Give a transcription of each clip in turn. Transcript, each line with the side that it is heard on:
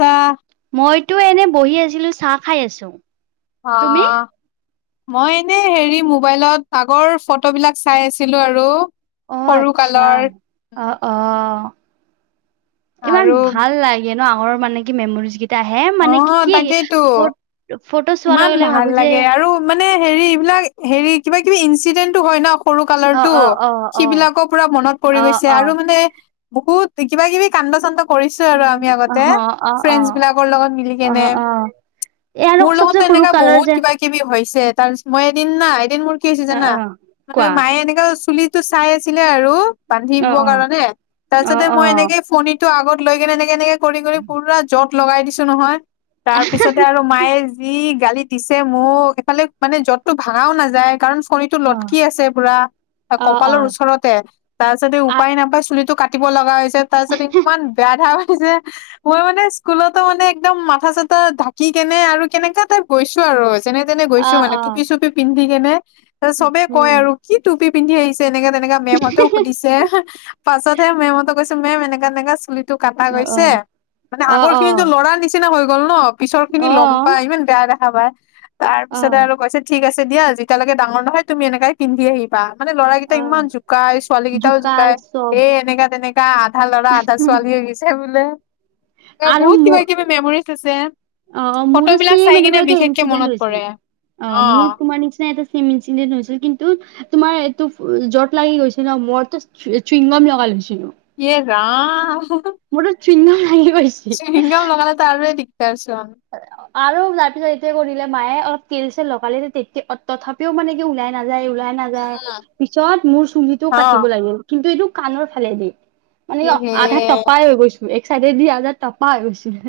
left: আছা
right: মইতো এনে বহি আছিলো চাহ খাই আছো।
left: অ',
right: তুমি?
left: মই এনে হেৰি মোবাইলত আগৰ ফটো বিলাক চাই আছিলো আৰু
right: অ,
left: সৰু
right: আচ্ছা
left: কালৰ
right: অ - অ। ইমান
left: আৰু
right: ভাল লাগে ন আগৰৰ মানে কি মেমৰিজ কেইটা এ হে
left: অ
right: মানে কি - কি?
left: তাকেইতো
right: ফটো চোৱাৰ
left: ইমান
right: লগে লগে
left: ভাল
right: ভাবো যে
left: লাগে আৰু মানে হেৰি এইবিলাক হেৰি কিবা কিবি ইনঞ্চিডেন্টটো হয় ন। সৰু
right: অ'
left: কালৰটো
right: অ' অ' অ' অ'
left: সেই বিলাকো পুৰা মনত পৰি
right: অ'। অ'
left: গৈছে আৰু মানে বহুত কিবা কিবি কান্দ চান্দ কৰিছো আৰু আমি আগতে
right: অ' অ'
left: ফ্ৰেণ্ডছ বিলাকৰ লগত মিলি কেনে
right: অ' অ'। এই আৰু
left: মোৰ
right: চবচে
left: লগতো
right: সৰু
left: এনেকা
right: কালৰ
left: বহুত
right: যে
left: কিবা কিবি হৈছে তাৰ পিছত মই এদিন না এদিন মোৰ কি হৈছে
right: অ'
left: জানা
right: অ'
left: মানে
right: কোৱা
left: মায়ে এনেককা চুলি টো চাই আছিলে আৰু। বান্ধিব
right: অ' অ'।
left: কাৰণে
right: অ'
left: তাৰপিছতে
right: অ'
left: মই
right: অ'
left: এনেকে ফণীটো আগত লৈ কেনে এনেকে- এনেকে কৰি- কৰি পুৰা যত লগাই দিছো নহয় তাৰ পিছতে আৰু মায়ে যি গালি দিছে মোক এইফালে মানে যতটো ভাঙাও নাযায় কাৰণ ফণীটো
right: অ'
left: লটকি আছে পুৰা কপালৰ
right: অ'।
left: ওচৰতে তাৰপিছত এই উপায় নাপায় চুলিটো কাটি কাতিব লগা হৈছে তাৰ পিছত ইমান বেয়া ধা মই মানে স্কুলতো মানে একদম মাথা চাথা ঢাকি কেনে আৰু কেনেকা টাইপ গৈছো আৰু যেনে তেনে
right: আ অ'
left: গৈছো মানে
right: অ'
left: টুপি চুপি পিন্ধি কেনে চবে কয়
right: উম
left: আৰু কি টুপি পিন্ধি আহিছে এনেকে তেনে এনেকা মেমহতেও সুধিছে পাছতহে মেমহতক কৈছো মেম এনেকা - এনেকা চুলি টো কাটা
right: অ' অ'
left: গৈছে মানে আগৰ
right: অ'
left: খিনি লৰাৰ নিচিনা হৈ গ'ল ন পিছৰ খিনি
right: অ'
left: ল'ম বেয়া দেখা পাই তাৰ পিছতে আৰু কৈছে ঠিক আছে। দিয়া যেতিয়ালৈকে ডাঙৰ নহয় তুমি এনেকে পিন্ধি আহিবা। মানে
right: অ'
left: ল'ৰাৰাকেইটা
right: অ' অ'।
left: ইমান জোকাই ছোৱালী কেইটাও
right: জোকা
left: জোকাই
right: চব
left: এ এনেকা তেনেকাে কা আধা ল'ৰা আধা ছোৱালী আহিছে বোলে। অ,
right: আৰু
left: বহুত
right: ম
left: কিবা কিবি মেমৰিজ আছে
right: অ, মোৰও
left: ফটোবিলাক চাই
right: ছেম
left: কিনে
right: এনেকুৱা এটা
left: বিশেষকে
right: ইচিডেন্ট
left: মনত পৰে
right: হৈছিল অ,
left: অ
right: মোৰ তোমাৰ নিচিনা এটা ছেম ইচিডেন্ট হৈছিল কিন্তু তোমাৰ এইটো যত লাগি গৈছে ন মো চৃংগম লগাল লৈছিলো।
left: হে ৰাম।
right: মূৰত সুইগ্নম লাগি। গৈছিল।
left: সুইংগাম লগালেটো আৰু হে দিগদাৰ চোন
right: আৰু ৰাতি- ৰাতি কৰিলে মায়ে অলপ তেল চেল লগালে তেতিয়া তথাপিও মানে কি ওলাই নাযায়। নাযায় ওলাই নাযায় পিছত মোৰ চুলিটো
left: অ
right: কাটিব লাগিল কিন্তু এইটো কাণৰ ফালে দি মানে
left: ইহে
right: আধা টপাই হৈ গৈছো এক চাইডে দি আধা টপা হৈ গৈছিল।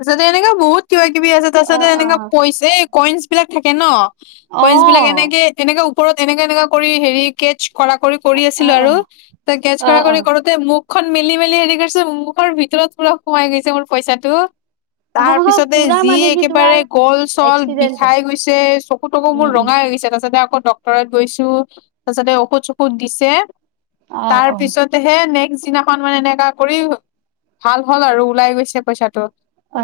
left: তাৰিছতে এনেককা বহুত কিবা কিবি আছে তাৰ পাছতে
right: অ
left: এনেককাাইছে এই কইনছ বিলাক থাকে ন।
right: অ
left: কইনছ বিলাক এনেকে এ তেনেকে ওপৰত এনেকে এনেকা কৰি হে কে কৰা কৰি - কৰি
right: অ
left: আছিলো
right: অ।
left: আৰু ত গেছ
right: অ
left: কৰা
right: অ
left: কৰি কৰোতে মোক খখন মেলি - মেলি হেৰি কৰিছো মখৰ ভিতৰত পুৰা সোমাই গৈছে মোৰ পইচাটো তাৰ
right: অ
left: পিছতে
right: পুৰা
left: যি
right: মানে কি তোমাৰ
left: একেবাৰে গল চল
right: এক্সিডেণ্ট হয়।
left: বিষাই গৈছে চকু তকু
right: উম
left: মোৰ
right: উম
left: ৰঙাই ত আছে। ডটৰত গৈছো তাৰপিছতে ঔষধ চষধ দিছে
right: অ
left: তাৰ
right: অ
left: পিছতহে নেক্স নিচিনাখন মানে এনেকা কৰি ভাল হ'ল আৰু ওলাই গৈছে পইচাটো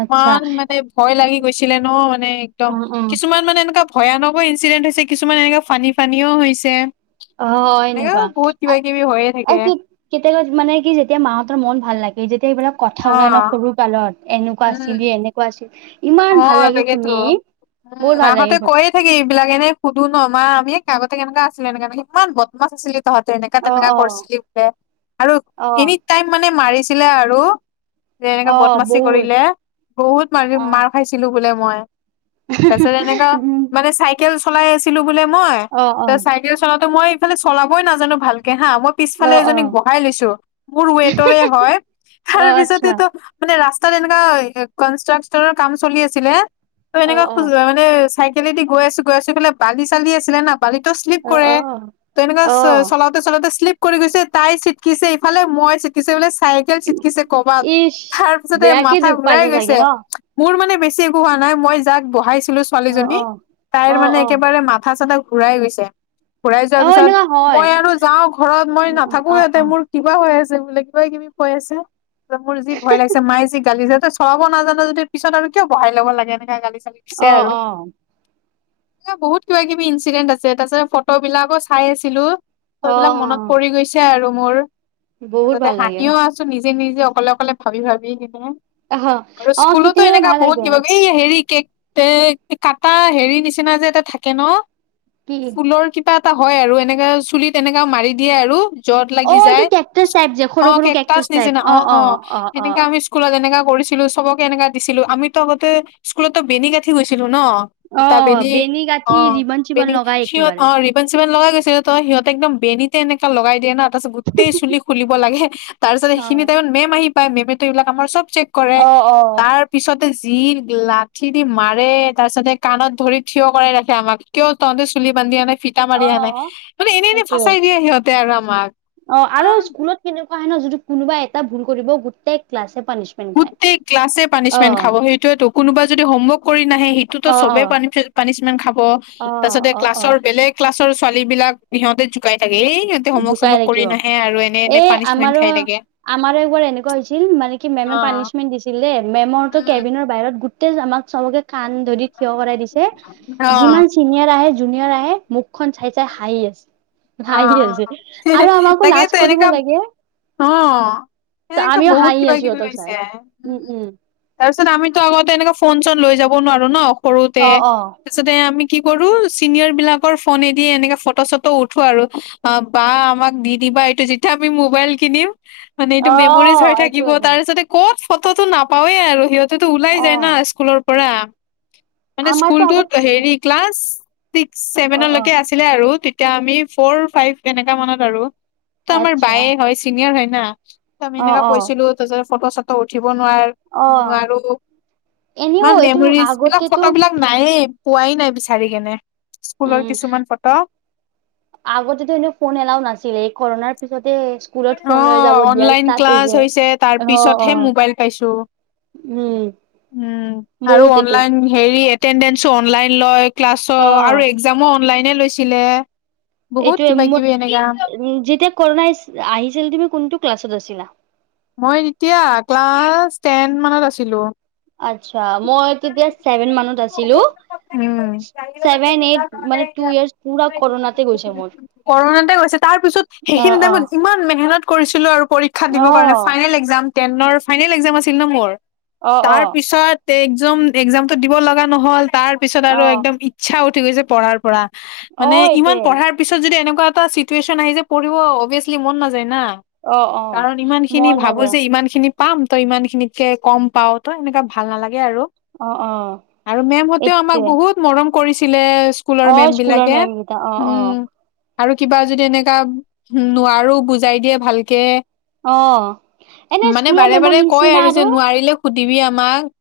right: আচ্ছা
left: মানে ভয় লাগি গৈছিলে ন মানে একদম
right: অ অ
left: কিছুমান মানে এনেকুৱা ভয়ানকো ইঞ্চিডেণ্ট হৈছে কিছুমান এনেকুৱে ফানী ফানিও হৈছে
right: অ হয়
left: এনেকা
right: এনেকুৱা
left: বহুত কিবা কিবি হৈয়ে থাকে
right: কেতিয়াবা মানে কি যেতিয়া মাহতৰ মন ভাল লাগে যেয়া তে এইবিলাক কথা
left: অ
right: ওলাই ন সৰু কালত এনেকুৱা
left: উম
right: আছিলি এনেকুৱা আছিল ইমান
left: অ
right: ভাল লাগে শুনি
left: তাকেতো উম
right: বহুত ভাল লাগে
left: মাহঁতে
right: শুনি
left: কৈয়ে থাকি এইবিলাক এনে সুধো ন মা আমি আগতে কেনেকুৱা আছিলে এনেকাে সিমান বদমা আছিলে তহো এনেকা
right: অ
left: তেনেকা
right: অ
left: কৰিছিলি বোলে আৰু
right: অ
left: এনি টাইম মানে মাৰি আৰু যে এনেকা
right: অ
left: বদমাচি
right: বহুত
left: কৰিলে বহুত মাৰি
right: অ
left: মা বোলে মই তাৰ পাছত এনেকুৱা
right: উম
left: মানে চাইকেল চল চলাই আছিলো বোলে মই
right: অ অ
left: চাইকেল চলাতে মই ইফালে চলাবই নাজানো ভালকে হা মই
right: অ
left: পিছফালে
right: অ
left: এজনীক বহাই লৈছো মোৰ ৱেটৰে হয়
right: অ
left: তাৰ
right: আচ্ছা
left: পিছতেতো মানে ৰাস্ত ৰাস্তাত এনেকুৱা কনষ্ট্ৰাকছনৰ কাম চলি আছিলে
right: অ অ
left: এনেকুৱা মানে তাত চাইকেলেদি গৈ আছো গৈ আছো ইফালে বালি চালি আছিলে ন বালি ত শ্লিপ
right: অ
left: কৰে
right: অ অ
left: ত এনেকুৱ
right: অ
left: চলাওঁতে চলাওঁতে শ্লিপ কৰি গৈছে তাই চিটকিছে ইফালে মই চিটকিছে বো চাইকেল চিটকিছে কৰবাত
right: ইচ
left: তাৰ পিছতে
right: বেয়াকে
left: মাথা
right: দুখ
left: ঘুৰাই
right: পাইছা চাগে
left: গৈছে
right: ন
left: মোৰ মানে বেছি একো হোৱা নাই মই যাক বহাইছিলো
right: অ
left: ছোৱালীজনী
right: অ
left: তাইৰ
right: অ
left: মানে
right: অ
left: একেবাৰে মাথা চাথা ঘূৰাই গৈছে ঘুৰাই যোৱাৰ
right: অ
left: পিছত
right: এনেকুৱা হয়
left: মই আৰু যাও ঘৰত মই
right: অ
left: নাথাকো
right: অ
left: ইিহঁতে মোৰ কিবা হৈ আছে বোলে কিবা কিবি কৈ আছে যে মোৰ যি ভয় লাগিছে মায়ে যি গালিছে ত চৰাব নাজানো যদি পিছত আৰু কিয় বহাই ল'ব লাগে এনেকাে গালি চালি দিছে
right: অ অ
left: আৰু
right: অ
left: এ বহুত কিবা কিবি ইনচিডেন্ট আছে তাৰ পিছত ফটো বিলাকো চাই আছিলো ত
right: অ
left: এইবিলাক মনত পৰি গৈছে আৰু মোৰ
right: বহুত
left: ততে
right: ভাল লাগে
left: হাঁহিও আছো নিজ নিজে নিজে অকলে অকলে ভাবি ভাবি কিে
right: অহ অ কেয়া
left: এনেককাা বহুত কি ব এই হেৰি কেক তে কটা হেৰি নিচিনা যে এটা থাকে ন
right: কি
left: ফুলৰ কিবা এটা হয় আৰু এনেকাে চুলিত এনেকা মাৰি দিয়ে আৰু য্বত
right: অ
left: লাগি
right: এইটো
left: যায়
right: কেকটাচ টাইপ যে
left: অ
right: সৰু সৰু
left: কেকটচ
right: কেকটাচ টাইপ
left: নিচিনা অ অ
right: অ
left: এনেকা আমি স্কুলত এনেকা কৰিছিলো চবকে এনেকা দিছিলো আমিতো আগতে স্কুলতো বেনি গাঠি গৈছিলো ন
right: অ
left: জোতা পিন্ধি
right: বেনি গাঁঠি
left: অন
right: ৰিবন চিবন লগাই
left: সিহঁত
right: একেবাৰে
left: অ ৰিবন চিবন লগাই গৈছিল তই সিহতে একদম বেনী তে এনেকা লগাই দিয়ে না তাৰপাছত গোটেই চুলিুলিব লাগে তাৰ পিছত
right: অ
left: সেইখিনি টাইমত মেম আহি মেম এইবাক আমাৰ চব চেক কৰে
right: অ অ
left: তাৰ পিছতে যিৰ লাঠি দি মাৰে তাৰপিছতে কাণত ধৰি থিয় কৰাই ৰাখে আমাক কিয় ত সিহঁতে চুলি বান্ধি অহা নাই ফিটা মাৰি
right: অ
left: অহা নাই মানে এনেই এনে
right: সেইটোয়ে
left: ফাচাই দিয়ে সিহঁতে আৰু আমাক
right: অ আৰু
left: ইমান
right: স্কুলত কেনেকুৱা হয় ন যদি কোনোবা এটা ভুল কৰিব গোটেই ক্লাছে পানিচমেন্ট খায়
left: গোটেই ক্লাছে
right: অ
left: পানিচমেণ্ট খাব সেইটোয়েতো কোনোবা যদি হোমৱৰ্ক নে সেইটো
right: অ অ
left: চবে পানিস্মেন্ত খাব,
right: অ
left: তাৰ পাছতে
right: অ অ
left: ক্লাছৰ বেলেগ ক্লাছৰ ছোৱালী বিলাকে সিহঁতে জুকাই থাকে এই সিহঁতে হোমৱৰ্ক
right: জোকাই
left: চমৱৰ্ক কৰি
right: থাকিব
left: নাহে আৰু এনে এনে পানিচমেন্ট খাই থাকে
right: আমাৰ এবাৰ এনেকুৱা হৈছিল মানে কি
left: অ
right: মেমে পানিছমেণ্ট দিছিল দেই মেমৰো
left: উম
right: কেবিনৰ বাহিৰত গোটেই আমাক চবকে কাণ ধৰি থিয় কৰাই দিছে
left: অ
right: যিমান চিনিয়ৰ আহে জুনিয়ৰ আহে মুখখন চাই চাই হাঁহি আছে
left: অ অ
right: হাঁহি আছে আৰু আমাকো লাজ
left: তাকেতো
right: কৰিব
left: এনেকা
right: লাগে
left: অ অনেকা
right: আমিও
left: বহুত
right: হাঁহি
left: কিবা
right: আছো
left: কিবি
right: সিহঁতক চাই
left: লৈছে
right: উম উম
left: তাৰ পিছত আমিতো আগতে এনে ফোন চন লৈ যাব নোৱাৰো ন সৰুতে
right: অ অ
left: তাৰপিছতে আমি কি কৰো চিনিয়ৰ বিলাকৰ ফোনেদি এনেকে ফটো চটো উঠ। আৰু অ, বা আমাক দি দিবা এইটো যেতিয়া আমি মোবাইল কিনিম। মানে এইটো
right: অ
left: মেমৰিজ হৈ
right: এইটো
left: থাকিব
right: এইটো
left: তাৰপিছতে ক'ত ফটোতটো নাপাৱওৱে আৰু সিহত তাতটো ওলাই
right: অ
left: যায় না স্কুলৰ পৰা মানে
right: আমাৰতো
left: স্কুলটোত
right: আগত
left: হেৰি ক্লাছ। ছিক্স
right: অ অ
left: চছেভেনলৈকে আছিলে আৰু তেতিয়া আমি ফ'ৰ ফাইভ এনেকা মানত আৰু ত আমাৰ
right: আচ্ছা
left: বায়ে হয় চিনিয়ৰ হয় না ত আমি
right: অ
left: এনেককা
right: অ
left: কৈছিলো তাৰছতে ফটো চটো উঠি নোৱাৰ
right: অ
left: - নোৱাৰো
right: এনেও
left: ইমান
right: এইটো
left: মেমৰিজ বিলাক
right: আগতেতো
left: ফটো বিলাক নায়েই। পোৱাই নাই বিচাৰি কেনে স্কুলৰ কিছুমান ফটো
right: আগত যদি এনে ফোন এলাও নাছিলে এই কৰণাৰ পিছত।
left: অ, অনলাইন ক্লাছ হৈছে তাৰ
right: অ',
left: পিছতহে
right: অ'।
left: মোবাইল পাইছো। উম, আৰু
right: বহুত এইটো।
left: অনলাইন হেৰি এটেডেঞ্চো অনলাইন লয় ক্লাছৰ আৰু
right: অ',
left: এক্সামো অনলাইনে লৈছিলে। বহুত
right: এইটো
left: কিবা
right: উম,
left: কিবি এনেকা
right: যেতিয়া কৰণা আহিছিল তুমি কোনটো ক্লাছত আছিলা।
left: মই এতিয়া ক্লাছ টেন মানত আছিলো।
right: আচছা মই তেতিয়া চছেভেন মানত আছিলো। ছেভেন এইট মানে টু
left: কৰোণাতে
right: ইয়াৰ পুৰা কৰণাতে গৈছে মোৰ।
left: কৰণাতে গৈছে তাৰ পিছত সেইখিনি
right: অ',
left: টাইমত
right: অ'।
left: য ইমান মেঘেলত কৰিছিলো আৰু পৰীক্ষা
right: অ',
left: দিবৰ কাৰণে ফাইনেল একাম টেনৰ ফাইনেল এক্সাম আছিল ন মোৰ
right: অ',
left: তাৰ পিছত একজাম এক্সামতো দিব লগা নহল। তাৰ পিছত
right: অ',
left: আৰু
right: অ',
left: একদম ইচ্ছা উঠি গৈছে পঢ়াৰ পৰা মানে
right: অ',
left: ইমান
right: এইটোয়ে
left: পঢ়াৰ পিছত যদি এনেকুৱা নে এটা চিটুৱেচন আহি যে পঢ়িব অভিয়চলি মন নাযায় না।
right: অ', অ'।
left: কাৰণ ইমান খিনি
right: মন
left: ভাবো
right: নাযায়
left: যে ইমান খিনি। পাম তই ইমান খিনিতকে কম পাও ত এনেকুৱা ভাল নালাগে আৰু
right: অ', অ',
left: আৰু মেমহতেও আমাক
right: এইটোৱে
left: বহুত মৰম কৰিছিলে। স্কুলৰ
right: অ',
left: মেম
right: স্কুলৰ
left: বিাকে
right: মেম কেইটা অ', অ',
left: উম, আৰু কিবা যদি এনেককাা নোৱাৰো বুজাই দিয়ে ভালকে।
right: অ'। এনে
left: মানে
right: স্কুলৰ
left: বাৰে -
right: মেমৰ
left: বাৰে কয়
right: নিচিনা
left: আৰু যে নোৱাৰিলে সুধিবি আমাক।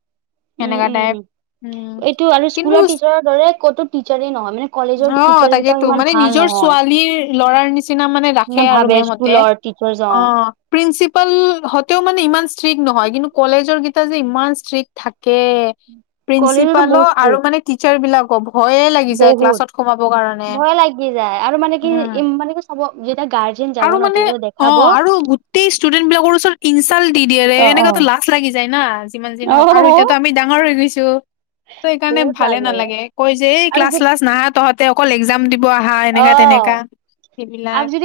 right: উম
left: সনেককা
right: উম
left: টাইপ উম
right: এইটো আৰু
left: কিন্তু
right: স্কুলৰ টিচাৰৰ দৰে ক'তো টিচাৰ নহয় মানে
left: অ
right: কলেজৰ টিচাৰ কেইটাও
left: তাকেতো
right: ইমান
left: মানে
right: ভাল
left: নিজৰ
right: নহয়।
left: ছোৱালীৰ লৰাৰ নিচিনা ৰাখে
right: মানে
left: আৰু
right: ভাবে
left: মেম হতে
right: স্কুলৰ টিচাৰ
left: অ,
right: যাওঁ
left: প্ৰিন্সি পাল সতেও মানে ইমান ষ্ট্ৰিক্ট নহয় কিন্তু কলেজৰ কেইটা যে ইমান ষ্ট্ৰিক্ট থাকে।
right: কলেজতো
left: প্ৰিন্সিপাল
right: বহুত
left: আৰু
right: ষ্ট্ৰিক্ট
left: মানে টিচাৰ বিলাকক ভয়ে লাগি যায়
right: বহুত
left: ক্লাছত সোমাব কাৰণে
right: ভয় লাগি যায় আৰু মানে
left: উম,
right: কি মানে কি চাব যেতিয়া গাৰ্জেন যাব
left: আৰু
right: ন
left: মানে
right: তেতিয়া
left: অ,
right: দেখাব
left: আৰু গোটেই ষ্টুডেন্ট বিলাকৰ ওচৰত ইনচাল্ট দি- দিয়ে
right: অ
left: এনেকো লাজ লাগি য না যিমান যি হওক
right: অ
left: আৰু এতিয়াতো আমি ডাঙৰ হৈ গৈছো। চো ত, এইকাৰণে
right: বহুত লাজ
left: ভালে
right: লাগে
left: নালাগে কৈ যে এই
right: আৰু
left: ক্লাছ শ্লাচ নাই তহতে অকল এক্সাম দিবি। বহা
right: অ
left: এনেকা তেনেকা সেইবিলাক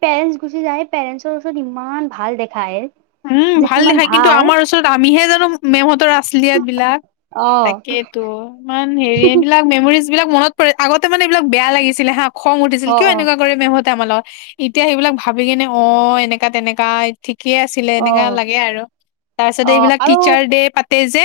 right: পেৰেন্টচ গুচি যায় পেৰেণ্টৰ ওচৰত ইমান ভাল দেখায়।
left: উম,
right: যে
left: ভাল
right: কিমান
left: দেখা কিন্তু আমাৰ ওচৰত আমিহে জানো। মেমহতৰ আছলিয়াত বিলাক
right: অ
left: তাকেইতো ইমান হেৰি এইবিলাক মেমৰিজ যিবিলাক মনত পৰিৰে আগতে মানে এইবিলাকেয়া লাগিছিল হা খং উঠিছিল
right: অ
left: কিয়
right: অ
left: এনেকুৱা কৰে মেহতে আমালত এতিয়া সেইবিলাক ভাবি কিনে অ, এনেকা তেনেকাা ঠিকেই আছিলে
right: অ
left: এনেকা লাগে আৰু। তাৰ পিছতে
right: অ
left: এইবিলাক
right: আৰু
left: টিচাৰ দে পাতে যে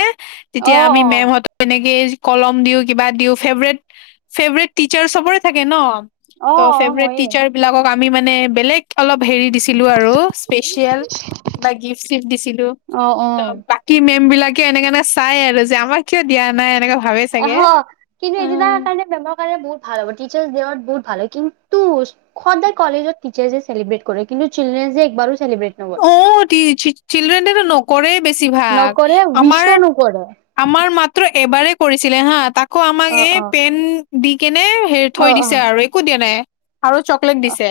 right: অ',
left: তেতিয়া আমি
right: অ',
left: মেমহত এনেকে কলম দিও, কিবা দিও, ফেভৰেট-ফেভৰেট টিচাৰ চবৰে থাকে নহ?
right: অ', অ', হয়ে।
left: [unintelligible] আমি মানে, বেলেগ অলপ হেৰি দিছিলোঁ আৰু স্পেচিয়েল। কিবা গিফ্ট-চিফ্ট দিছিলো,
right: অ',
left: ত'
right: অ'।
left: বাকী মেম বিলাক কিয় [unintelligible] চাই আৰু যে, আমাক কিয় দিয়া নাই এনেকা
right: অহ কিন্তু এইটো তাৰ কাৰণে মেমক বহুত ভাল টিচাৰ ডেত বহুত ভাল হয়। কিন্তু সদায় কলেজত টিচাৰচ ডে চেলিব্ৰেট কৰে। কিন্তু চিলড্ৰেন ডে একবাৰো চেলিব্ৰেট নকৰে।
left: অ' চিল্ড্ৰেন ডেটো নকৰে। বেছিভাগ
right: নকৰে
left: আমাৰ
right: উইচো নকৰে।
left: আমাৰ মাত্ৰ এবাৰে কৰিছিলে হা তাকো আমাক
right: অ',
left: এই
right: অ',
left: পেন দি কেনে হেৰি
right: অ',
left: থৈ দিছে
right: অ',
left: আৰু একো দিয়া নাই আৰু চকলেট
right: অ
left: দিছে।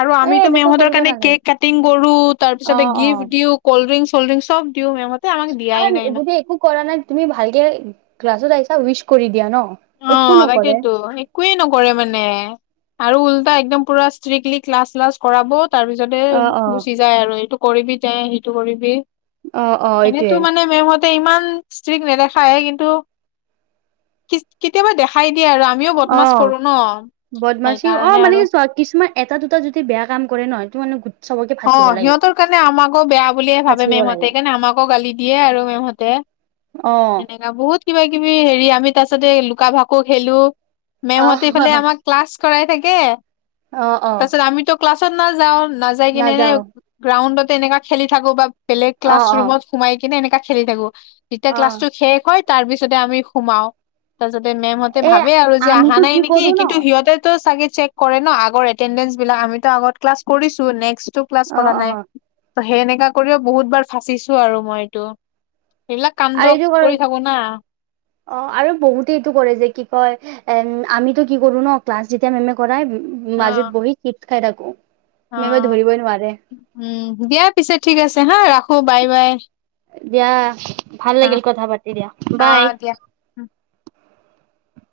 left: আৰু
right: এ
left: আমিতো
right: এনেকুৱা
left: মেমহঁতৰ
right: কৰিব
left: কাৰণ
right: নালাগে।
left: কেক কাটিং কৰো তাৰ পিছতে
right: অ',
left: গিফ্ট
right: অ'।
left: দিও কল্ড ড্ৰিংক চল্ড ড্ৰিংক চব দিও মেমহতে আমাক দিয়াই
right: আৰু
left: নাই
right: যদি একো কৰা নাই তুমি ভালকে ক্লাছত আহিছা উইচ কৰি দিয়া ন। একো
left: অ'
right: নকৰে।
left: তাকেইতো একোৱেই নকৰে মানে। আৰু উল্টা একদম পুৰা ষ্ট্ৰিক্টলি ক্লাছ চ্লাছ কৰা তাৰ পিছতে
right: অ', অ',
left: গুচি যায় আৰু এইটো কৰিবি তে সিটো কৰিবি
right: অ' অ' এইটোৱে।
left: এনেতো মানে মেমহঁতে ইমান ষ্ট্ৰিক নেদেখায়ে কিন্তু কেতিয়াবা দেখাই। কি আৰু আমিও বদমছ
right: অ'।
left: কৰো ন
right: বদমাচি অ
left: সেইকাৰণে
right: মানে
left: আৰু
right: কি চোৱা কিছুমান এটা দুটা যদি বেয়া কাম কৰে নহয় এইটো মানে চবকে
left: অ
right: ফাচিব লাগে
left: সিহঁতৰ কাৰণে আমাকো বেয়া বুলিয়ে ভাবে
right: ফাচিব লাগে
left: মেমহতে সেইকাৰণে আমাকো গালি দিয়ে আৰু মেমহঁতে।
right: অ
left: [inaudible] আমি তাৰছতে লুকা-ভাকু খেলো মেমহঁতে ইফালে
right: আহ
left: আমাক ক্লাছ কৰাই থাকে।
right: অ' অ'।
left: তাৰপিছত আমিতো ক্লাছত নাযাও নাযাই কিনে এনে
right: নাযাও
left: গ্ৰাউণ্ডতে এনেকুৱা খেলি থাকো বা বেলেগ
right: অ
left: ক্লাছ
right: অ
left: ৰুমত সোমাই কিনে এনেকা খেলি থাকো যেতিয়া
right: অ
left: ক্লাছটো শেষ হয় তাৰ পিছতে আমি সোমাও। তাৰপাছতে মেমহঁতে
right: এ
left: ভাবে আৰু যে অহা
right: আমিতো
left: নাই
right: কি
left: নেকি
right: কৰো ন
left: কিন্তু সিহঁতেতো চাগে চেক কৰে ন আগৰ এটেন্ডেন্স বিলাক আমিটো আগত ক্লাছ কৰিছো নেক্সটো ক্লাছ
right: অ
left: কৰা
right: অ
left: নাই। ত সেই এনেকা কৰিও বহুত বাৰ ফচিছো আৰু মই এইটো এইবিলাক কাণ্ড
right: আৰু এইটো কৰে
left: কৰি থাকো না
right: অ আৰু বহুতে এইটো কৰে যে কি কয় এ আমিতো কি কৰো ন ক্লাছ যেতিয়া মেম কৰাই
left: অ
right: মাজত বহি কিট খাই থাকো। মেমে
left: অ'
right: ধৰিবই নোৱাৰে
left: উম দিয়া পিছে ঠিক আছে হা ৰাখো বাই বাই।
right: দিয়া ভাল
left: অ
right: লাগিল কথা পাতি দিয়া
left: অ
right: বাই।
left: দিয়া উম